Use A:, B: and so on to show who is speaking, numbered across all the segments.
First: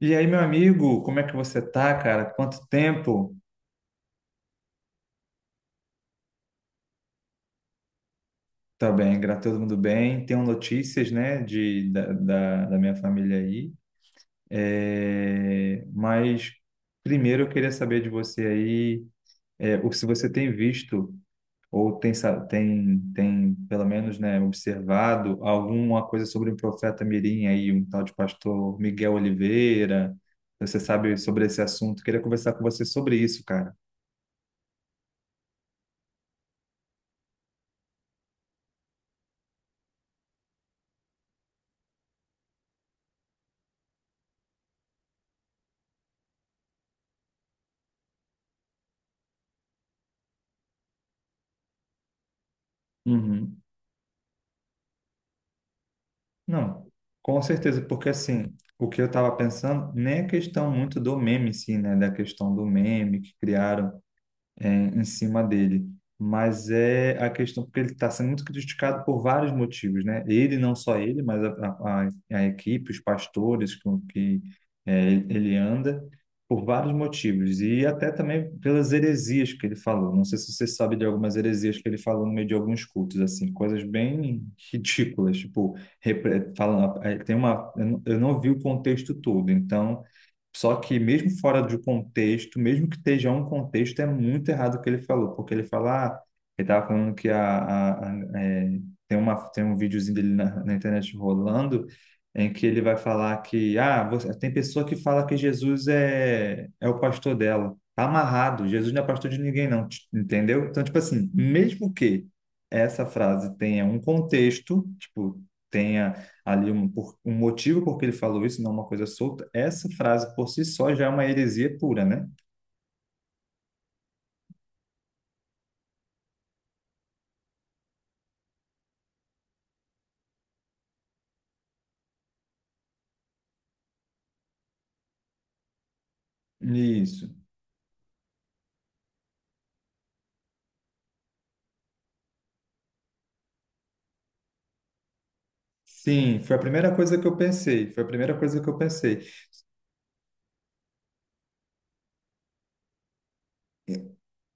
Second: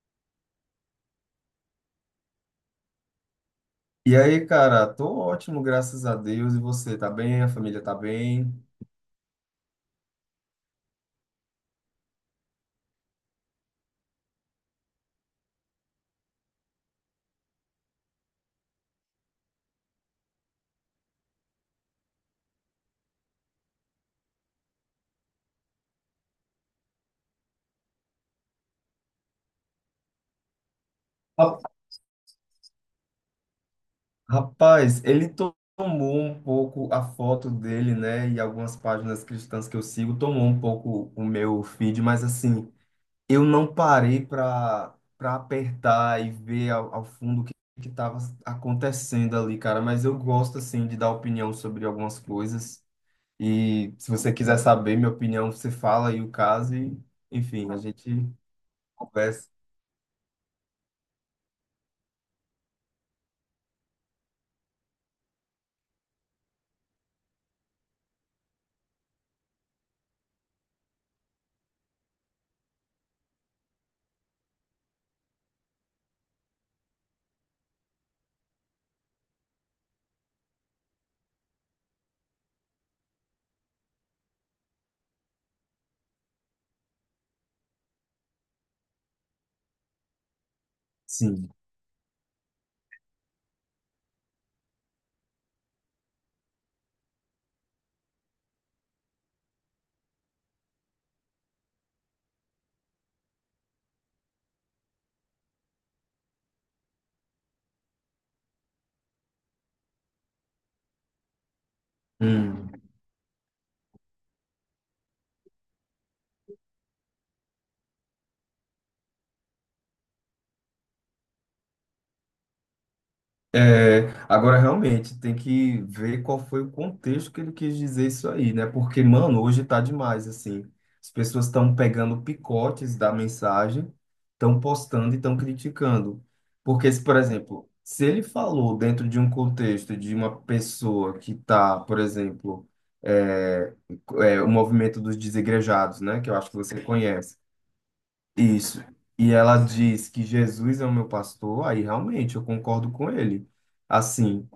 A: E aí, meu amigo, como é que você tá, cara? Quanto tempo?
B: E aí, cara, tô ótimo, graças a Deus. E você, tá bem? A família tá bem?
A: Tá bem, graças a todo mundo bem. Tenho notícias, né, da minha família aí. É, mas primeiro eu queria saber de você aí, se você tem visto ou tem pelo menos, né, observado alguma coisa sobre o profeta Mirim aí, um tal de pastor Miguel Oliveira. Você sabe sobre
B: Ra-
A: esse assunto? Queria conversar com você sobre isso, cara.
B: Rapaz, ele tomou um pouco a foto dele, né? E algumas páginas cristãs que eu sigo tomou um pouco o meu feed, mas assim, eu não parei pra apertar e ver ao fundo o que tava acontecendo ali, cara. Mas eu gosto, assim, de dar opinião sobre algumas coisas.
A: Uhum.
B: E se você quiser saber minha opinião, você fala aí o caso
A: Não,
B: e,
A: com
B: enfim, a
A: certeza, porque
B: gente
A: assim, o que eu estava
B: conversa.
A: pensando nem é questão muito do meme, sim, né? Da questão do meme que criaram em cima dele. Mas é a questão, porque ele está sendo muito criticado por vários motivos, né? Ele, não só ele, mas a equipe, os pastores com que ele anda, por vários motivos. E até também pelas heresias que ele falou. Não sei se você sabe de algumas heresias que ele falou no meio de alguns cultos, assim, coisas bem ridículas. Tipo, falando, tem uma, eu não vi o contexto todo, então só que mesmo
B: Sim.
A: fora do contexto, mesmo que esteja um contexto, é muito errado o que ele falou, porque ele fala, ah, ele estava falando que tem uma, tem um videozinho dele na internet rolando, em que ele vai falar que, ah, você, tem pessoa que fala que Jesus é o pastor dela. Tá amarrado, Jesus não é pastor de ninguém, não, entendeu? Então, tipo assim, mesmo que
B: Hum.
A: essa frase tenha um contexto, tipo, tenha ali um motivo porque ele falou isso, não uma coisa solta, essa frase por si só já é uma heresia pura, né?
B: É, agora, realmente, tem que ver qual foi o contexto que ele quis dizer isso aí, né? Porque, mano, hoje tá demais, assim. As pessoas estão pegando picotes da mensagem, estão postando e estão criticando. Porque, se, por
A: Isso.
B: exemplo, se ele falou dentro de um contexto de uma pessoa que tá, por exemplo, é, o movimento dos desigrejados, né? Que eu
A: Sim,
B: acho
A: foi
B: que
A: a
B: você
A: primeira coisa que eu
B: conhece.
A: pensei. Foi a primeira coisa que eu
B: Isso.
A: pensei.
B: E ela diz que Jesus é o meu pastor, aí realmente eu concordo com ele. Assim,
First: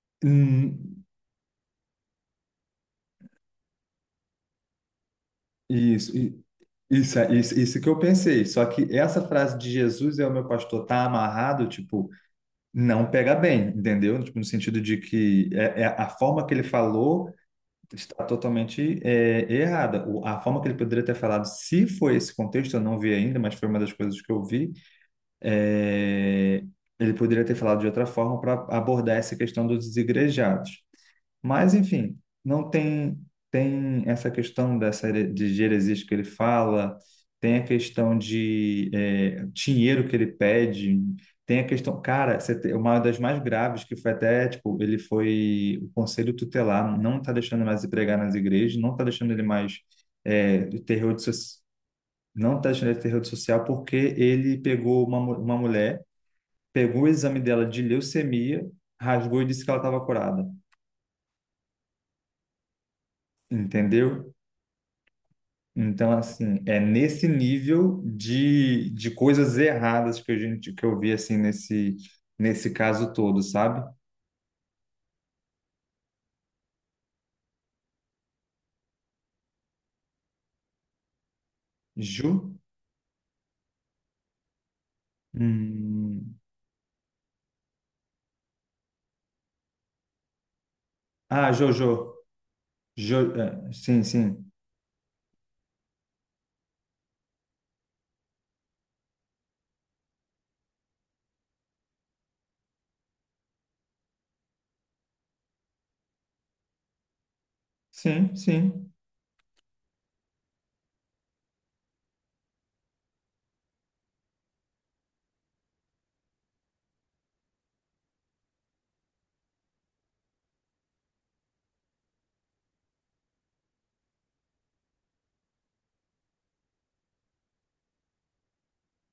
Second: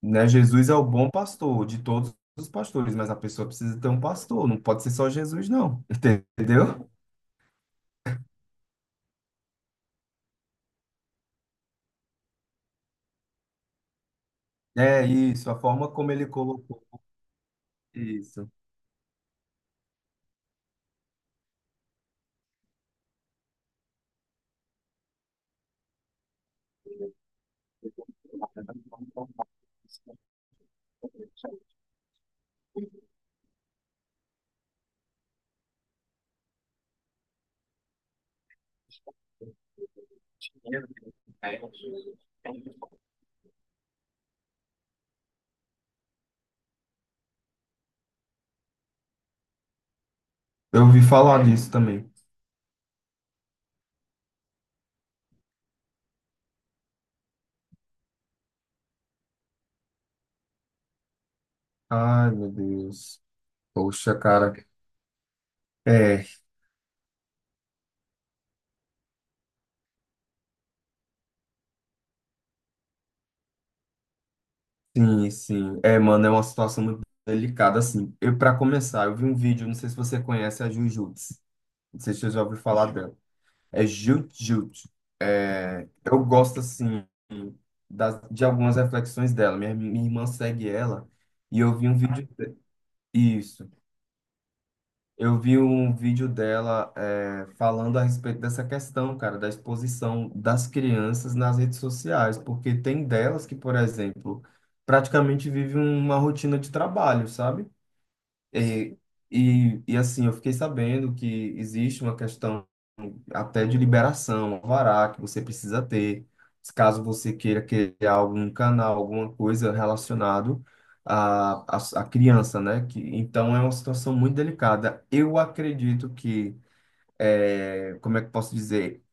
B: né, Jesus é o
A: Hum.
B: bom pastor de todos os pastores, mas a pessoa precisa ter um pastor, não pode ser só Jesus, não.
A: Isso, i-
B: Entendeu?
A: isso, isso que eu pensei. Só que essa frase de Jesus é o meu pastor tá amarrado, tipo, não pega bem, entendeu? Tipo, no sentido de
B: É isso,
A: que
B: a
A: é
B: forma
A: a
B: como ele
A: forma que ele
B: colocou
A: falou. Está
B: isso.
A: totalmente errada. A forma que ele poderia ter falado, se foi esse contexto, eu não vi ainda, mas foi uma das coisas que eu vi. é, Ele poderia ter falado de outra forma para abordar essa questão dos desigrejados. Mas, enfim, não tem tem essa questão de heresias que ele fala, tem a questão de dinheiro que ele pede, tem a questão, cara, uma das mais graves que foi até, tipo, ele foi o conselho tutelar não está deixando ele mais ir pregar nas igrejas, não está deixando ele mais eh,
B: Eu
A: ter
B: ouvi
A: rede so-
B: falar disso também.
A: não está deixando ele ter rede social porque ele pegou uma mulher, pegou o exame dela de leucemia, rasgou e disse que ela estava curada,
B: Ai, meu Deus. Poxa,
A: entendeu?
B: cara.
A: Então,
B: É,
A: assim, é nesse nível de coisas erradas que a gente que eu vi assim nesse caso todo, sabe?
B: sim, sim. É, mano, é uma situação muito delicada, assim. Eu, para começar, eu vi um vídeo, não sei se você conhece a Jujutsu. Não sei se você
A: Ju?
B: já ouviu falar dela. É Jut-Jut. É, eu
A: Hum.
B: gosto, assim, de algumas reflexões dela. Minha irmã segue ela
A: Ah,
B: e eu vi um
A: Jojo.
B: vídeo...
A: Jo,
B: Isso.
A: é, sim, sim.
B: Eu vi um vídeo dela falando a respeito dessa questão, cara, da exposição das crianças nas redes sociais, porque tem delas que, por exemplo, praticamente vivem uma rotina de trabalho, sabe?
A: Sim, sim.
B: E, assim, eu fiquei sabendo que existe uma questão até de liberação, um alvará que você precisa ter, caso você queira criar algum canal, alguma coisa relacionado à criança, né? Que, então é uma situação muito delicada. Eu acredito que, como é que eu posso dizer?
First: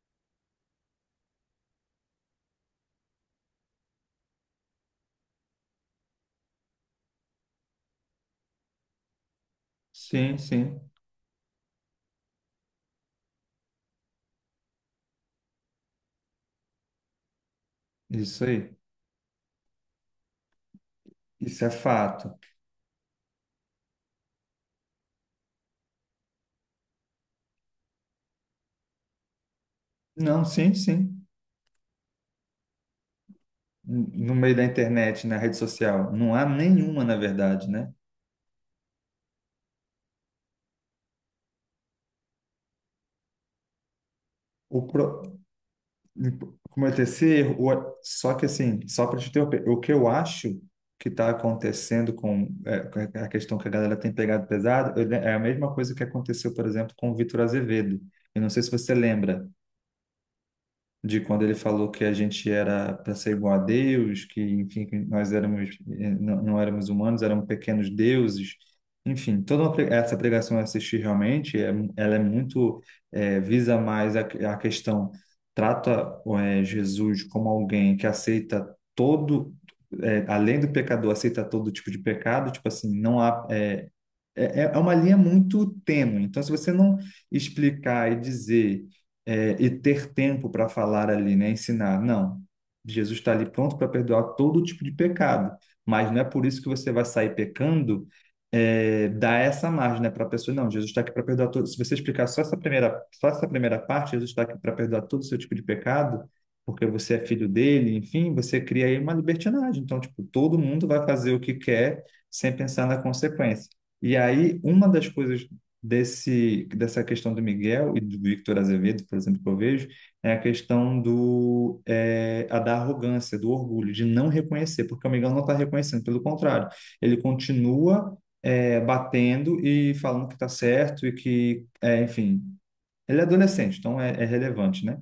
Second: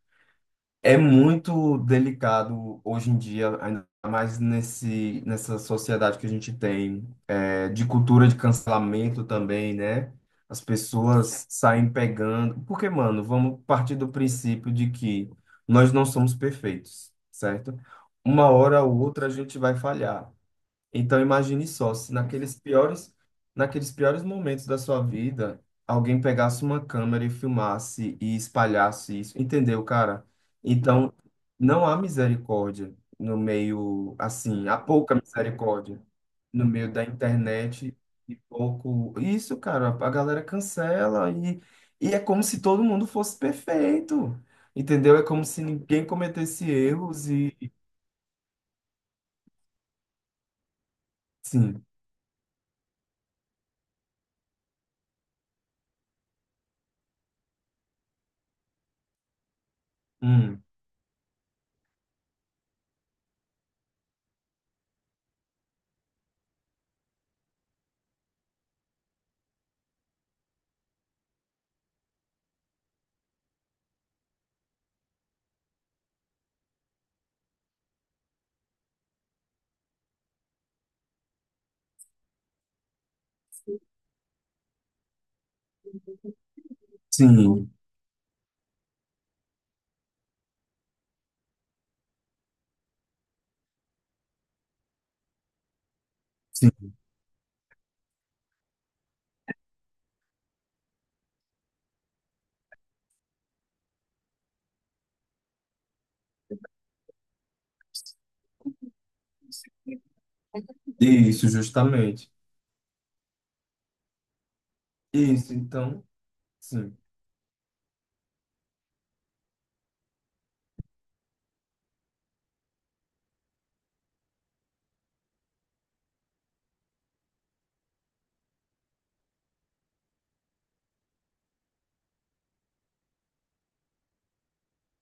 B: É muito delicado hoje em dia, ainda mais nessa sociedade que a gente tem, é, de cultura de cancelamento também, né?
A: Sim,
B: As
A: sim.
B: pessoas saem pegando. Porque, mano, vamos partir do princípio de que nós não somos perfeitos, certo?
A: Isso
B: Uma
A: aí.
B: hora ou outra a gente vai falhar. Então
A: Isso
B: imagine
A: é
B: só, se
A: fato.
B: naqueles piores momentos da sua vida, alguém pegasse uma câmera e filmasse e espalhasse isso, entendeu, cara?
A: Não, sim,
B: Então
A: sim.
B: não há misericórdia no meio,
A: No meio da
B: assim, há pouca
A: internet, na rede
B: misericórdia
A: social, não há
B: no meio da
A: nenhuma, na verdade, né?
B: internet e pouco. Isso, cara, a galera cancela e é como se todo mundo fosse perfeito,
A: O
B: entendeu? É
A: pro-
B: como se ninguém cometesse
A: Cometer esse
B: erros e
A: erro. Só que, assim, só para te interromper, o que eu acho que está
B: sim,
A: acontecendo com, é, com a questão que a galera tem pegado pesado é a mesma coisa que aconteceu, por exemplo, com o Vitor Azevedo. Eu não sei se você lembra
B: hum,
A: de quando ele falou que a gente era para ser igual a Deus, que enfim, que nós éramos não, não éramos humanos, éramos pequenos deuses. Enfim, essa pregação eu assisti realmente, é, ela é muito visa mais a trata Jesus como alguém que aceita todo além do pecador, aceita todo tipo de pecado, tipo assim, não há é, é uma linha muito tênue. Então, se você não
B: sim.
A: explicar e dizer e ter tempo para falar ali, né, ensinar, não, Jesus está ali pronto para perdoar todo tipo de pecado, mas não é por isso que você
B: Sim.
A: vai sair pecando. É, dar essa margem, né, para a pessoa, não, Jesus está aqui para perdoar todo. Se você explicar só essa primeira parte, Jesus está aqui para perdoar todo o seu tipo de pecado, porque você é filho dele, enfim, você cria aí uma libertinagem. Então, tipo, todo mundo vai fazer o
B: Isso,
A: que quer
B: justamente.
A: sem pensar na consequência. E aí, uma das coisas
B: Isso, então, sim.
A: dessa questão do Miguel e do Victor Azevedo, por exemplo, que eu vejo, é a questão do, é, a da arrogância, do orgulho, de não reconhecer, porque o Miguel não está reconhecendo, pelo contrário, ele continua, batendo e falando que está certo e que, é, enfim, ele é adolescente, então é relevante, né?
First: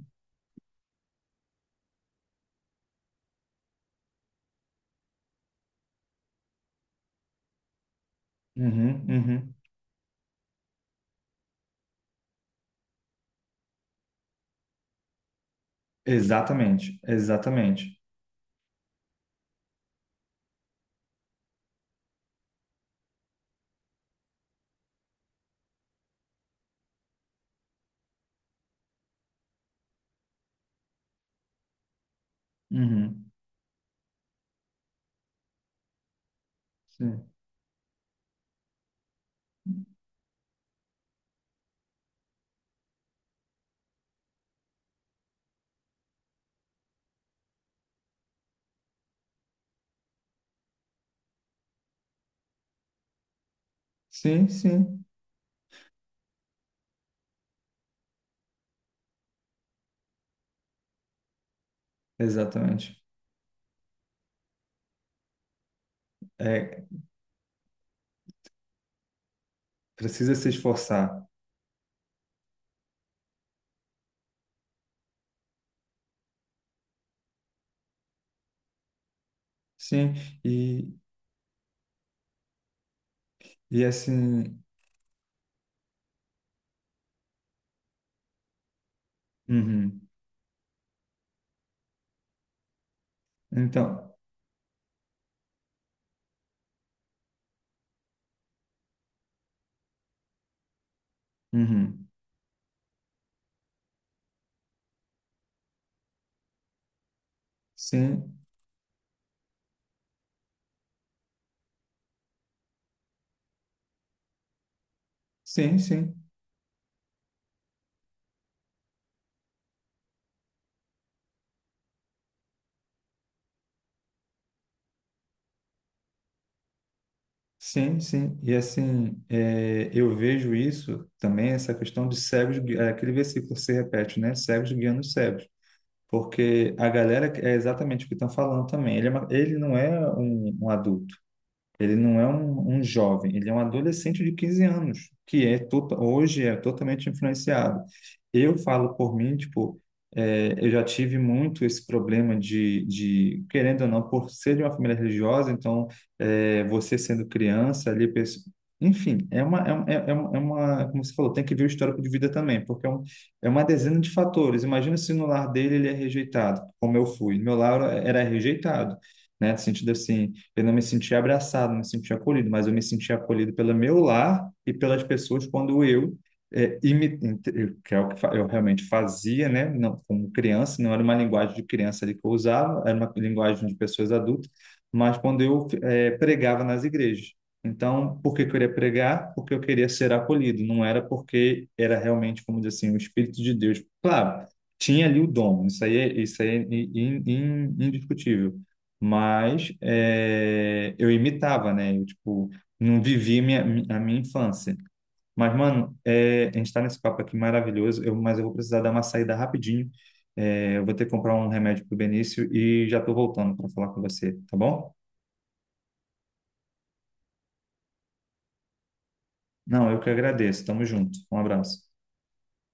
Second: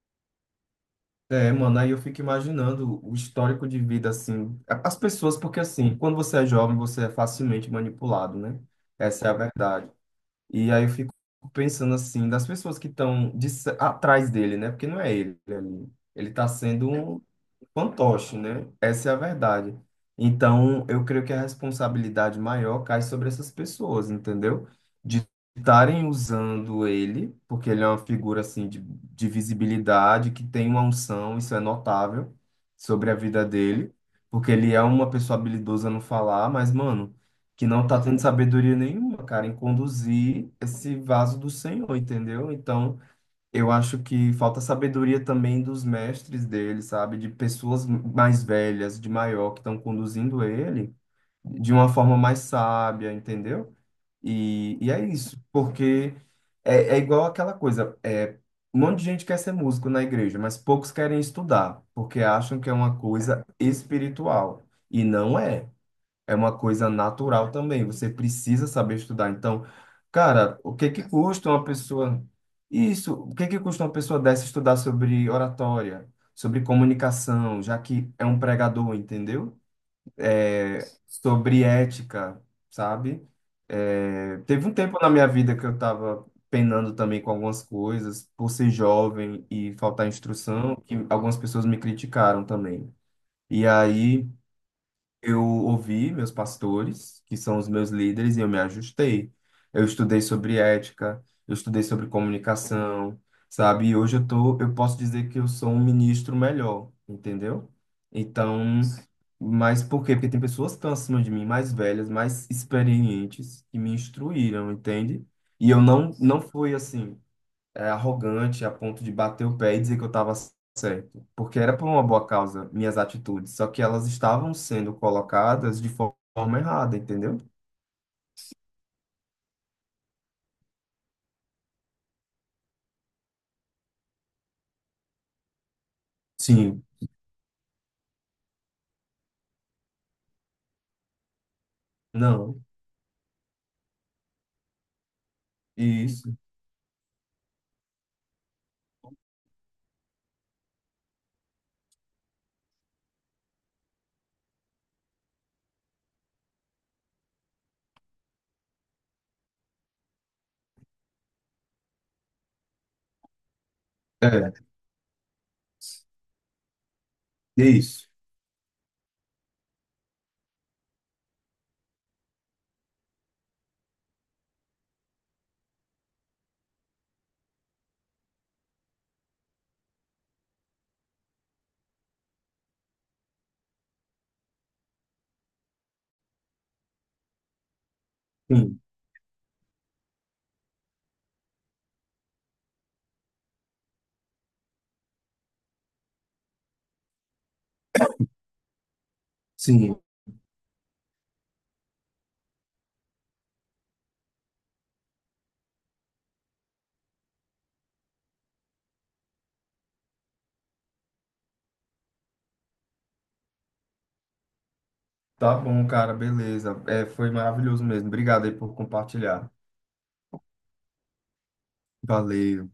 B: É, mano, aí eu fico imaginando o histórico de vida, assim, as pessoas, porque assim, quando você é jovem, você é facilmente manipulado, né?
A: Uhum,
B: Essa é a
A: uhum.
B: verdade. E aí eu fico pensando, assim, das pessoas que estão atrás dele, né? Porque não é ele ali. Ele tá sendo
A: Exatamente,
B: um
A: exatamente.
B: fantoche, né? Essa é a verdade. Então, eu creio que a responsabilidade maior cai sobre essas pessoas, entendeu? De estarem usando ele, porque ele é uma figura assim de visibilidade, que tem uma unção, isso é notável sobre a
A: Uhum.
B: vida dele, porque ele é uma pessoa habilidosa no falar, mas, mano,
A: Sim,
B: que não tá tendo sabedoria nenhuma, cara, em conduzir esse vaso do Senhor, entendeu? Então, eu acho que falta sabedoria também dos mestres dele, sabe? De pessoas mais velhas, de maior, que estão conduzindo ele de uma forma mais sábia, entendeu?
A: sim,
B: E é
A: sim,
B: isso, porque é, é igual aquela coisa, é, um monte de gente quer ser músico na igreja, mas poucos querem estudar, porque acham que é
A: exatamente.
B: uma coisa espiritual, e não é, é uma
A: É,
B: coisa natural também. Você precisa saber estudar. Então,
A: precisa se
B: cara, o que que
A: esforçar.
B: custa uma pessoa isso? O que que custa uma pessoa dessa estudar sobre oratória, sobre comunicação, já que é um pregador, entendeu?
A: Sim,
B: É.
A: e,
B: Sobre ética, sabe?
A: e
B: É,
A: assim,
B: teve um tempo na minha vida que eu estava penando também com algumas coisas, por ser jovem e
A: uhum.
B: faltar instrução, que algumas pessoas me criticaram também. E
A: Então,
B: aí eu ouvi meus pastores, que são os meus líderes, e eu me ajustei. Eu estudei sobre ética, eu estudei sobre
A: uhum.
B: comunicação, sabe? E hoje eu tô, eu posso dizer que eu sou um ministro melhor, entendeu?
A: Sim,
B: Então, mas por quê? Porque tem pessoas que estão acima de mim, mais velhas, mais experientes, que me instruíram, entende? E
A: sim,
B: eu
A: sim,
B: não, não fui assim arrogante a ponto de bater o pé e dizer que eu estava certo, porque era por uma boa causa minhas atitudes, só que elas estavam sendo colocadas de forma errada, entendeu?
A: sim, sim, e assim, é, eu vejo isso também, essa questão de cegos, aquele versículo que se repete, né, cegos guiando os cegos, porque
B: Sim,
A: a galera, é exatamente o que estão falando também, ele, ele não é um adulto. Ele não é
B: não,
A: um jovem, ele é um adolescente de 15 anos, que é
B: isso,
A: hoje é totalmente influenciado. Eu falo por mim, tipo, é, eu já tive muito esse problema querendo ou não, por ser de uma família religiosa, então, é, você sendo criança ali, enfim, como você falou, tem que ver o histórico de vida também, porque é uma dezena de
B: é,
A: fatores. Imagina se no lar dele ele é rejeitado, como eu fui. Meu lar
B: isso,
A: era rejeitado, né? No sentido assim, eu não me sentia abraçado, não me sentia acolhido, mas eu me sentia acolhido pelo meu lar e pelas pessoas quando eu é, imi- que é o que eu realmente fazia, né? Não, como criança, não era uma linguagem de criança ali que eu usava, era uma linguagem de pessoas adultas, mas quando eu pregava nas igrejas. Então, por que que eu queria
B: sim,
A: pregar? Porque eu queria ser acolhido, não era porque era realmente, como dizer assim, o Espírito de Deus. Claro, tinha ali o dom, isso aí é indiscutível, mas
B: sim.
A: é, eu imitava, né? Eu, tipo, não vivi minha, a minha infância. Mas, mano, é, a gente tá nesse papo aqui maravilhoso, mas eu vou precisar dar uma saída rapidinho. É, eu vou ter que comprar um remédio pro Benício e já tô voltando para falar com você, tá bom?
B: Tá bom, cara, beleza. É, foi maravilhoso mesmo. Obrigado aí por compartilhar.
A: Não, eu que agradeço. Tamo junto. Um abraço.
B: Valeu.